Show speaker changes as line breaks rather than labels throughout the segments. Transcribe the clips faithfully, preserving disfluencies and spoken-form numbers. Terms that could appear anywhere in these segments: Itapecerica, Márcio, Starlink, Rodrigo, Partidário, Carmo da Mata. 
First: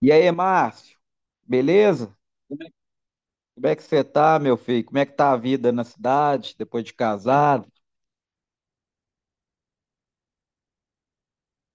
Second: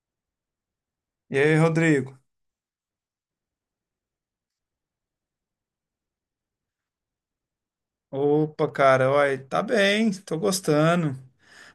E aí, Márcio,
E aí,
beleza?
Rodrigo?
Como é que você tá, meu filho? Como é que tá a vida na cidade depois de casado?
Opa, cara, olha, tá bem, tô gostando.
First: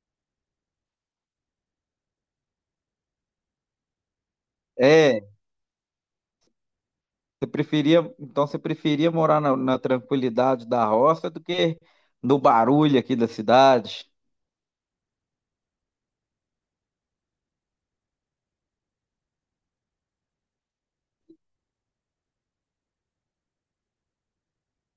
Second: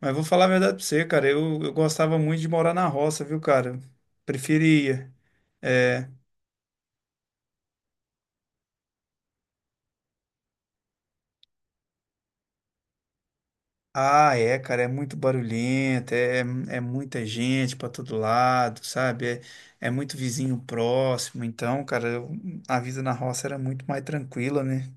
Mas vou falar a verdade pra você, cara. Eu, eu gostava muito de morar na roça, viu, cara? Preferia.
É,
É.
você preferia, então você preferia morar na, na tranquilidade da roça do que no barulho aqui da cidade?
Ah, é, cara, é muito barulhento, é, é muita gente pra todo lado, sabe? É, é muito vizinho próximo. Então, cara, eu- a vida na roça era muito mais tranquila, né?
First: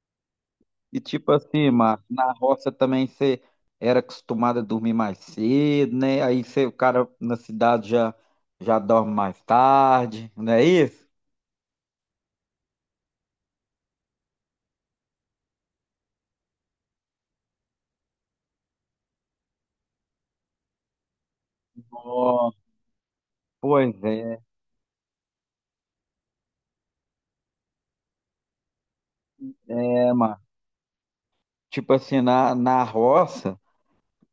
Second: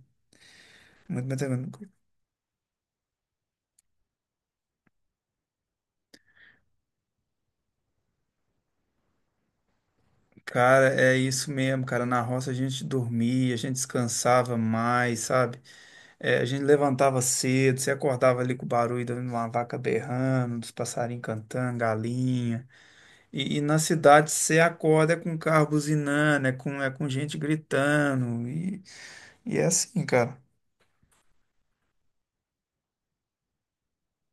E
Muito
tipo
mais
assim,
tranquila.
Márcio, na roça também você era acostumado a dormir mais cedo, né? Aí você, o cara na cidade já, já dorme mais tarde, não é
Cara,
isso?
é isso mesmo, cara. Na roça a gente dormia, a gente descansava mais, sabe? É, a gente levantava cedo, você acordava ali com o barulho de uma vaca berrando, dos passarinhos cantando,
Ó,
galinha. E, e na
pois
cidade
é,
você acorda é com carro buzinando, é com, é com gente gritando. E, e é assim,
é,
cara.
Márcio. Tipo assim, na, na roça.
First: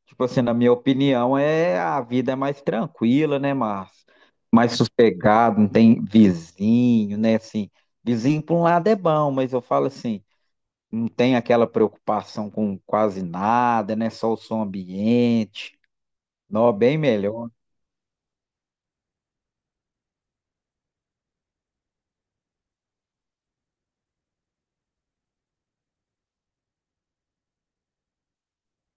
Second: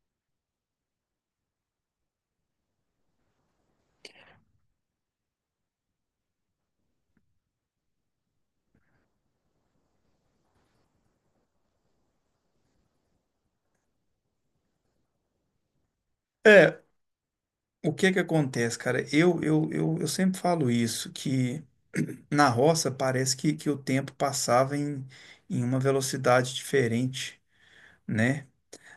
Tipo assim, na minha opinião, é a vida é mais tranquila, né, Márcio? Mais sossegado, não tem vizinho, né? Assim, vizinho por um lado é bom, mas eu falo assim, não tem aquela preocupação com quase nada, né? Só o som ambiente. Não,
É,
bem melhor.
o que que acontece, cara? Eu, eu, eu, eu sempre falo isso, que na roça parece que, que o tempo passava em, em uma velocidade diferente, né?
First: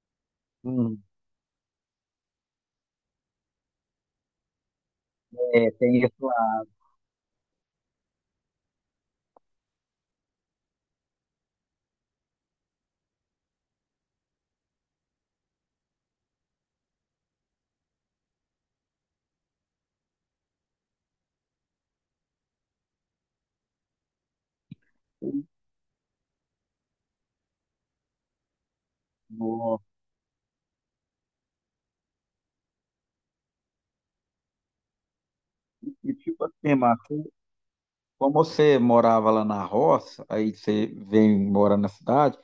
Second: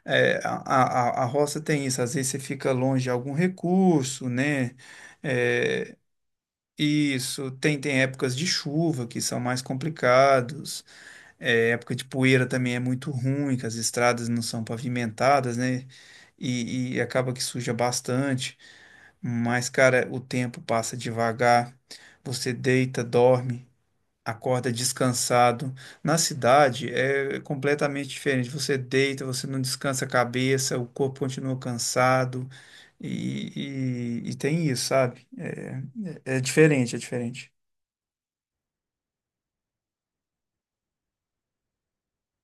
É, a,
Hum,
a, a roça tem isso, às vezes você fica longe de algum recurso, né?
é,
É,
tem isso lá.
isso, tem, tem épocas de chuva que são mais complicados, é, época de poeira também é muito ruim, que as estradas não são pavimentadas, né? E, e acaba que suja bastante, mas, cara, o tempo passa devagar, você deita, dorme acorda descansado. Na cidade é completamente diferente. Você deita, você não
Não.
descansa a cabeça, o corpo continua cansado e, e- e tem isso, sabe? É,
E
é
tipo assim,
diferente, é
Márcio.
diferente.
Como você morava lá na roça, aí você vem morar na cidade,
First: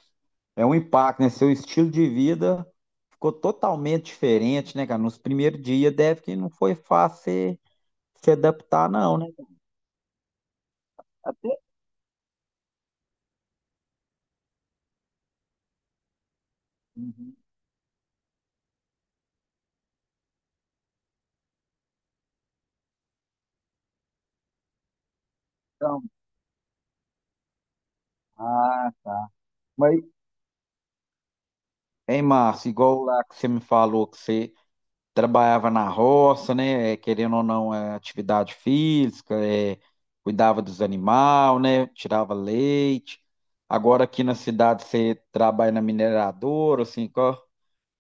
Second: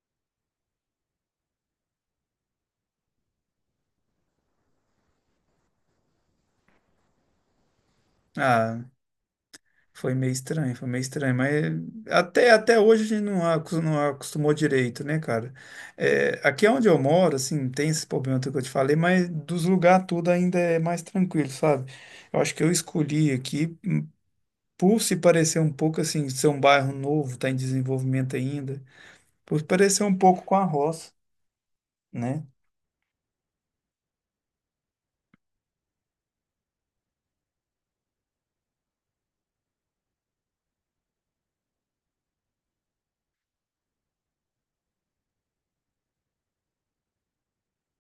é um impacto, né? Seu estilo de vida ficou totalmente diferente, né, cara? Nos primeiros dias deve que não foi fácil você se
Ah,
adaptar, não, né?
foi meio estranho, foi meio estranho, mas
Até...
até, até hoje a gente não, acos- não acostumou direito, né, cara? É, aqui é onde eu moro,
Uhum.
assim, tem esse problema que eu te falei, mas dos lugares tudo ainda é mais tranquilo, sabe? Eu acho que eu escolhi aqui por se parecer um pouco
Então,
assim, ser um bairro novo, está em desenvolvimento ainda,
ah, tá.
por se
Mas,
parecer um pouco com a roça,
hein,
né?
Márcio, igual lá que você me falou que você trabalhava na roça, né? É, querendo ou não, é atividade física, é, cuidava dos animais, né? Tirava leite. Agora aqui na cidade você trabalha na mineradora, assim, qual-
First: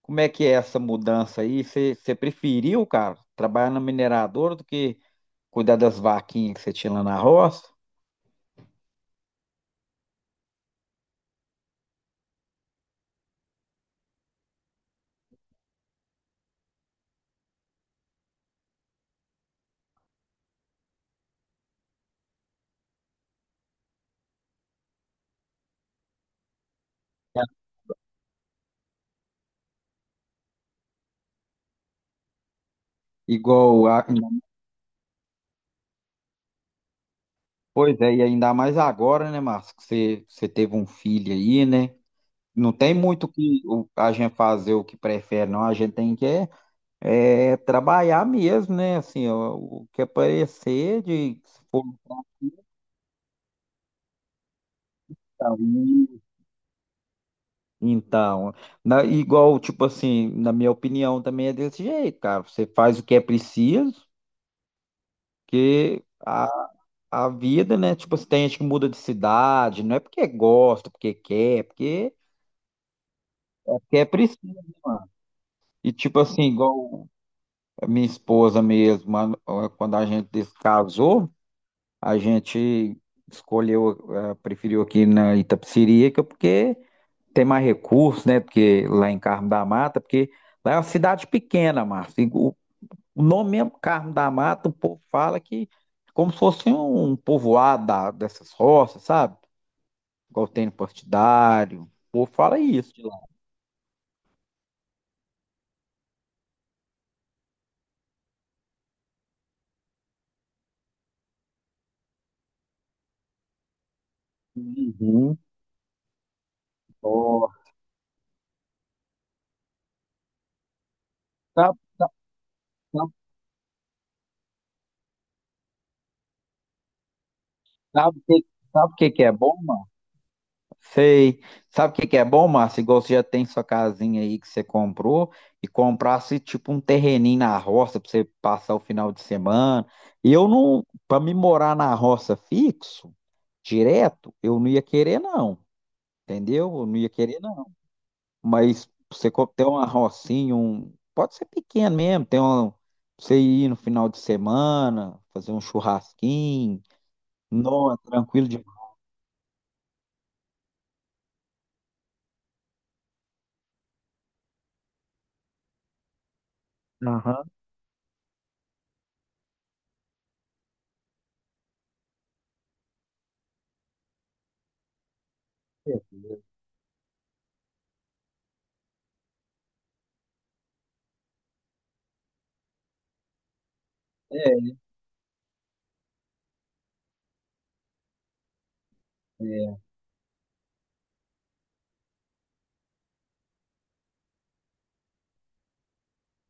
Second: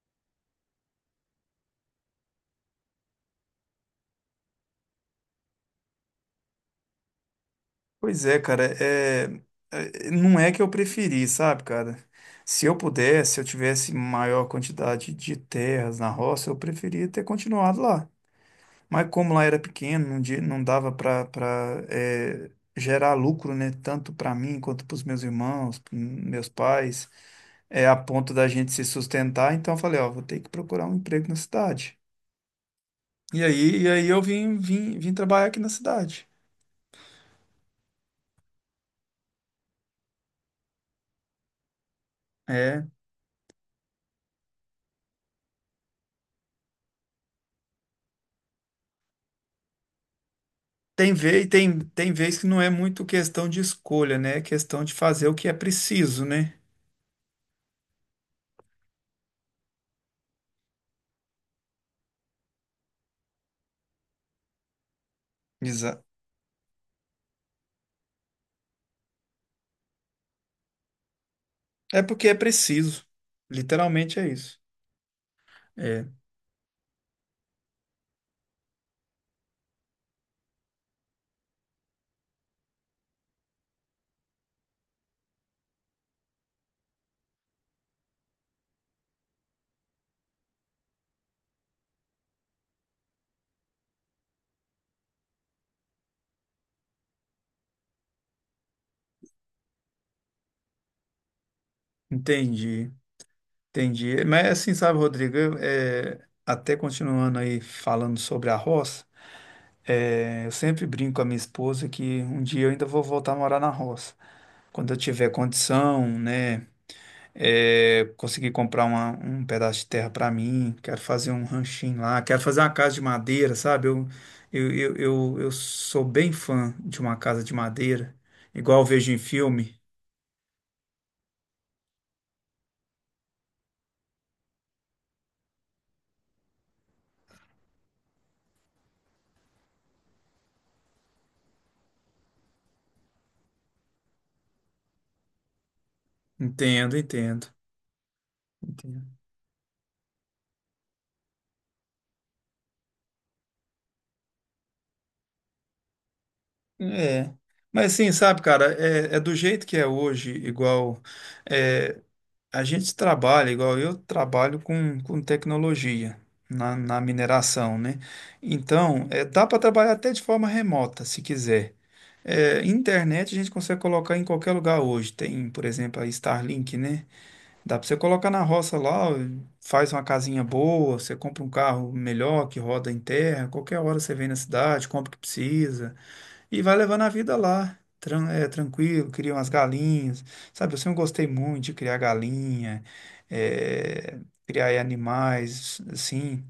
como é que é essa mudança aí? Você, você preferiu, cara, trabalhar na mineradora do que cuidar das vaquinhas que você tinha lá na roça?
Pois é, cara, é, é- não é que eu preferi, sabe, cara? Se eu pudesse, se eu tivesse maior quantidade de terras na roça, eu preferia ter continuado lá. Mas como lá era pequeno, não, di- não dava para gerar lucro, né? Tanto para mim quanto para os meus irmãos, pros meus pais, é a ponto da gente se sustentar. Então eu falei, ó, vou ter que procurar um emprego na cidade. E aí, e
Igual, a-
aí eu vim, vim, vim trabalhar aqui na cidade.
Pois é, e ainda mais agora, né, Márcio, que você, você teve um filho aí, né? Não
É.
tem muito que o- a gente fazer o que prefere, não. A gente tem que é, é, trabalhar mesmo, né? Assim, ó, o que aparecer
Tem
de
vez,
se
tem,
for
tem vez que não é muito questão de escolha, né? É questão de fazer o que
pra
é
um,
preciso, né?
então, na- igual, tipo assim, na minha opinião também é desse jeito, cara. Você faz o que é preciso, que
Exato.
a, a vida, né? Tipo, assim, tem gente que muda de cidade, não é porque gosta, porque quer, é
É
porque
porque é preciso.
é porque é
Literalmente é
preciso,
isso.
né, mano. E
É,
tipo assim, igual a minha esposa mesmo, mano, quando a gente se casou, a gente escolheu, eh, preferiu aqui na Itapecerica, porque tem mais recursos, né? Porque lá em Carmo da Mata, porque lá é uma cidade pequena, Márcio. E O o nome mesmo, Carmo da Mata, o povo fala que é como se fosse um povoado da- dessas roças, sabe? Igual tem no Partidário. O povo fala
entendi.
isso de lá.
Entendi. Mas assim, sabe, Rodrigo, eu, eh, até continuando aí falando sobre a roça, eh, eu sempre brinco com a minha esposa que um dia eu ainda vou voltar a morar na roça. Quando eu tiver
Uhum.
condição, né,
Ó,
eh, conseguir comprar uma- um pedaço de terra para mim, quero fazer um
sabe,
ranchinho
sabe,
lá, quero fazer uma casa de
sabe,
madeira, sabe? Eu, eu, eu, eu, eu sou bem fã de uma casa de madeira,
sabe o que,
igual eu
sabe o que
vejo em
que é bom.
filme.
Sei. Sabe o que que é bom, Márcio? Igual você já tem sua casinha aí que você comprou e comprasse tipo um terreninho na roça para você passar o final de semana. E eu não, para me morar na roça fixo, direto, eu não ia querer não, entendeu? Eu
Entendo,
não ia querer
entendo.
não. Mas você co- ter uma rocinha, um, pode ser pequeno mesmo, tem um, você ir no final de semana, fazer um churrasquinho,
É.
não,
Mas
é
assim, sabe,
tranquilo
cara,
demais.
é, é do jeito que é hoje, igual é, a gente trabalha, igual eu trabalho com, com tecnologia na, na
Aham.
mineração, né? Então, é, dá para trabalhar até de forma remota, se quiser. É, internet a gente consegue colocar em qualquer lugar hoje. Tem, por
É,
exemplo, a Starlink, né? Dá para você colocar na roça lá, faz uma casinha boa, você compra um carro melhor que roda em terra, qualquer hora você vem na cidade, compra o que precisa. E vai levando a vida lá, tran- é, tranquilo, cria
é,
umas
é.
galinhas. Sabe, eu sempre gostei muito de criar galinha, é, criar aí animais, assim.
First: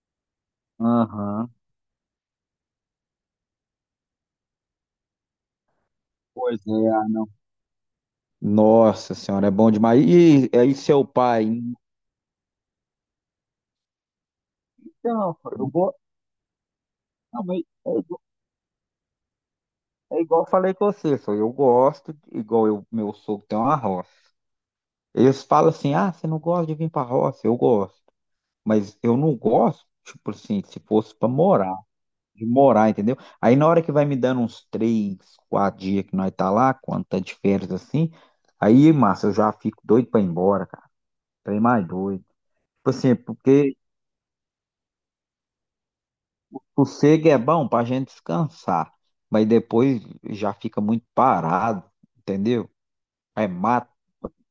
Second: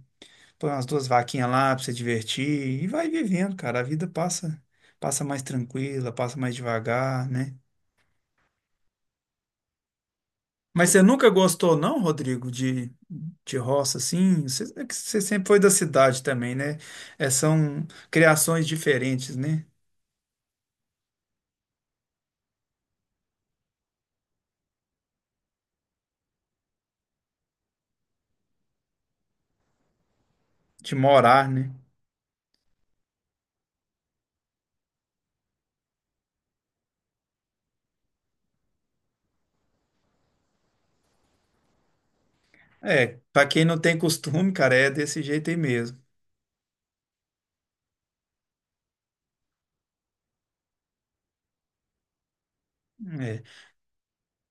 Põe umas duas
Aham.
vaquinhas lá pra você divertir e vai vivendo, cara. A vida passa, passa mais tranquila, passa mais
Pois é.
devagar, né?
Nossa senhora, é bom demais. E aí,
Mas você
seu
nunca
pai?
gostou, não, Rodrigo, de, de roça, assim? Você, é que você
Então,
sempre
pô,
foi
eu
da
gosto.
cidade também, né? É,
Não, mas
são
é, igu-
criações diferentes, né?
é igual eu falei com você, só eu gosto, de- igual eu, meu sogro tem uma roça. Eles falam assim: ah, você não gosta de vir pra roça? Eu gosto. Mas eu não gosto, tipo assim, se
De
fosse pra
morar, né?
morar, de morar, entendeu? Aí na hora que vai me dando uns três, quatro dias que nós tá lá, quando tá de férias assim, aí, massa, eu já fico doido pra ir embora, cara. Trem mais doido. Tipo assim, é
É, pra quem
porque
não tem costume, cara, é desse jeito aí mesmo.
sossego é bom pra gente descansar, mas depois já fica muito parado, entendeu?
É.
É mato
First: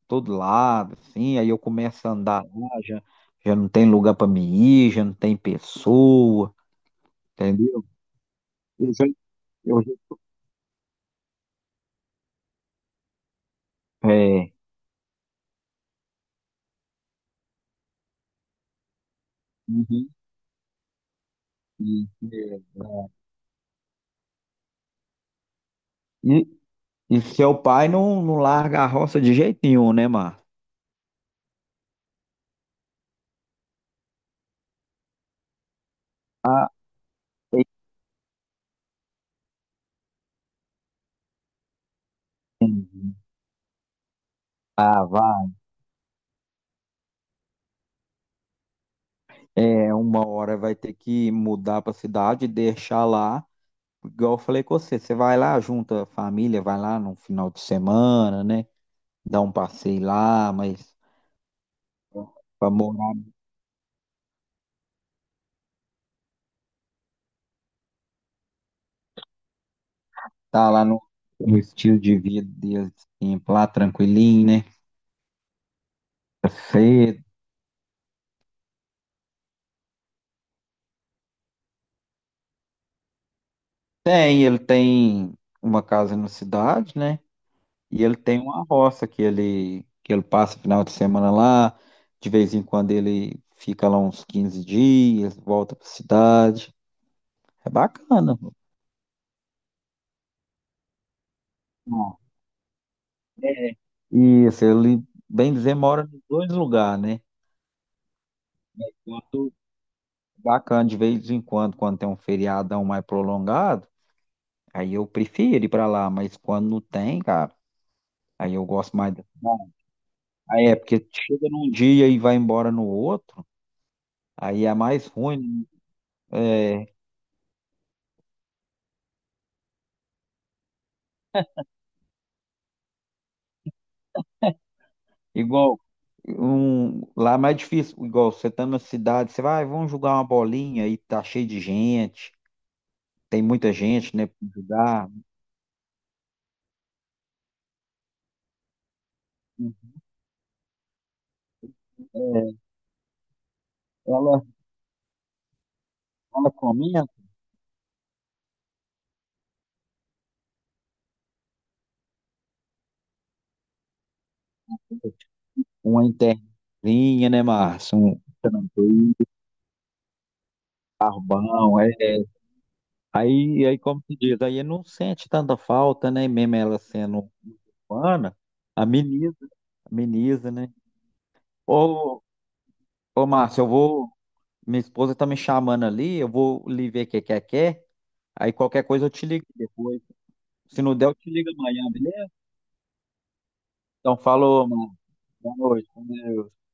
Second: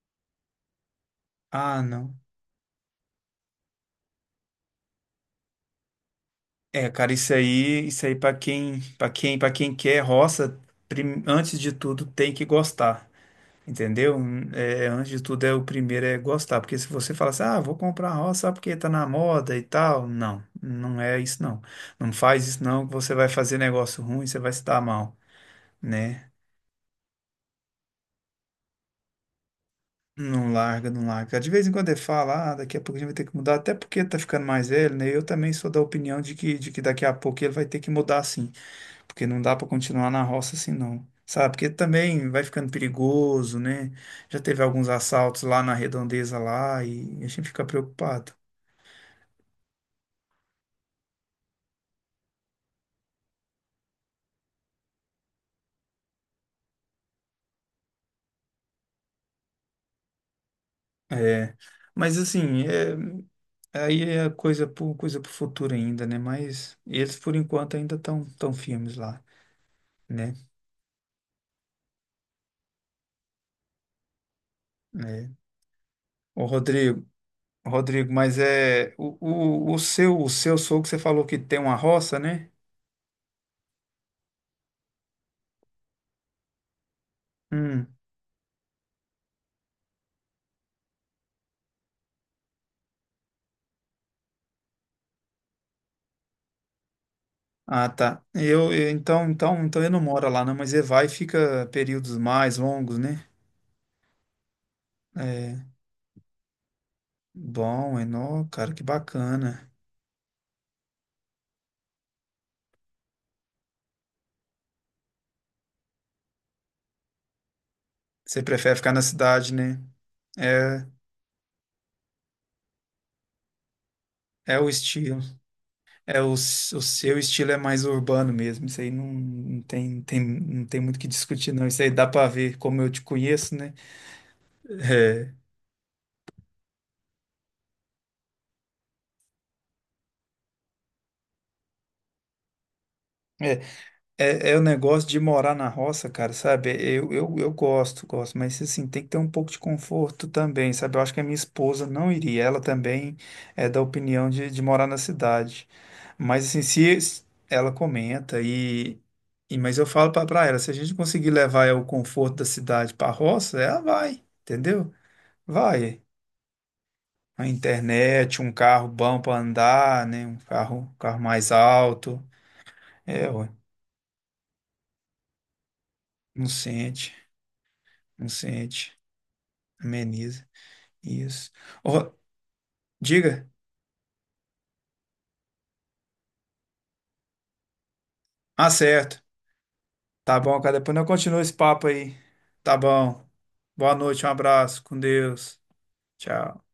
todo lado, assim, aí eu
Ah,
começo a
não.
andar lá, já, já não tem lugar pra me ir, já não tem pessoa,
É, cara, isso
entendeu?
aí, isso aí para quem,
Eu já,
para quem, para quem
eu
quer
já-
roça, prim- antes de tudo tem que gostar, entendeu?
É,
É, antes de tudo é o primeiro é gostar, porque se você fala assim, ah, vou comprar roça só porque tá na moda e tal,
uhum,
não, não é isso não. Não faz
e,
isso não, que você vai fazer negócio ruim, você vai se dar mal, né?
e, e seu pai não, não larga a roça de jeito nenhum, né, Mar?
Não larga, não larga. De vez em quando ele fala, ah, daqui a pouco a gente vai ter que mudar, até porque tá ficando mais velho, né? Eu também sou da opinião de que,
Ah,
de que daqui a pouco ele vai ter que mudar sim, porque não dá pra continuar na roça assim não. Sabe? Porque também vai ficando
entendi.
perigoso, né? Já teve alguns
Ah,
assaltos
vai.
lá na redondeza lá e a gente fica preocupado.
É, uma hora vai ter que mudar pra cidade e deixar lá. Igual eu falei com você, você vai lá, junta a família, vai lá no final de semana, né? Dá um passeio lá, mas
É. Mas assim,
pra
é,
morar,
aí é coisa pro, coisa pro futuro ainda, né? Mas eles por enquanto ainda estão tão tão firmes lá, né?
tá lá no, no estilo de vida dele, assim, lá tranquilinho, né?
É. Ô,
Tá
Rodrigo,
cedo.
Rodrigo, mas é o, o, o seu o seu sogro que você falou que tem uma roça, né?
Tem, ele tem uma casa na cidade, né?
Hum.
E ele tem uma roça que ele, que ele passa o final de semana lá, de vez em quando ele fica lá uns quinze dias, volta pra cidade. É
Ah, tá.
bacana,
Eu, eu- então então então ele não mora lá não, mas ele vai e fica períodos
mano.
mais longos, né?
Isso, ele, bem
É.
dizer, mora nos dois lugares, né?
Bom, Enó, cara, que
Enquanto-
bacana.
Bacana, de vez em quando, quando tem um feriadão mais prolongado, aí eu prefiro ir pra lá, mas quando não tem, cara,
Você
aí eu
prefere ficar
gosto
na
mais da
cidade,
cidade.
né?
Aí é
É
porque chega num dia e vai embora no outro,
é
aí
o
é mais
estilo.
ruim,
É o,
né?
s- o
É,
seu estilo é mais urbano mesmo. Isso aí não, não tem, não tem não tem muito o que discutir não. Isso aí dá pra ver como eu te conheço, né? É.
igual, um, lá é mais difícil, igual você tá numa cidade, você vai, "Ah, vamos jogar uma bolinha e tá cheio de gente, tem
É.
muita gente, né, pra
É, é o negócio
jogar".
de morar na roça, cara, sabe? Eu, eu, eu gosto, gosto, mas assim, tem que ter um pouco de conforto também, sabe? Eu acho que a minha esposa não iria,
É,
ela também é da opinião
ela,
de, de morar na cidade. Mas
ela
assim, se
comenta
es- ela comenta e, e mas eu falo pra, pra ela, se a gente conseguir levar o conforto da cidade pra roça, ela vai, entendeu? Vai.
uma interninha, né,
A
Márcio? Um
internet, um carro
um
bom pra andar, né? Um carro, um carro mais
barbão. É.
alto. É, ué,
Aí, aí, como se diz, aí não sente tanta falta, né?
não
Mesmo ela
sente,
sendo
não
humana,
sente.
ameniza,
Ameniza.
ameniza, né?
Isso. Ô,
Ô, ô,
diga.
Márcio, eu vou. Minha esposa tá me chamando ali, eu vou lhe ver o que quer, quer. Aí
Ah,
qualquer coisa eu
certo.
te ligo depois.
Tá bom, cara.
Se
Depois
não
nós
der, eu te
continuamos
ligo
esse
amanhã,
papo aí.
beleza?
Tá bom. Boa
Então,
noite, um
falou,
abraço.
mano.
Com
Boa
Deus.
noite, com Deus.
Tchau.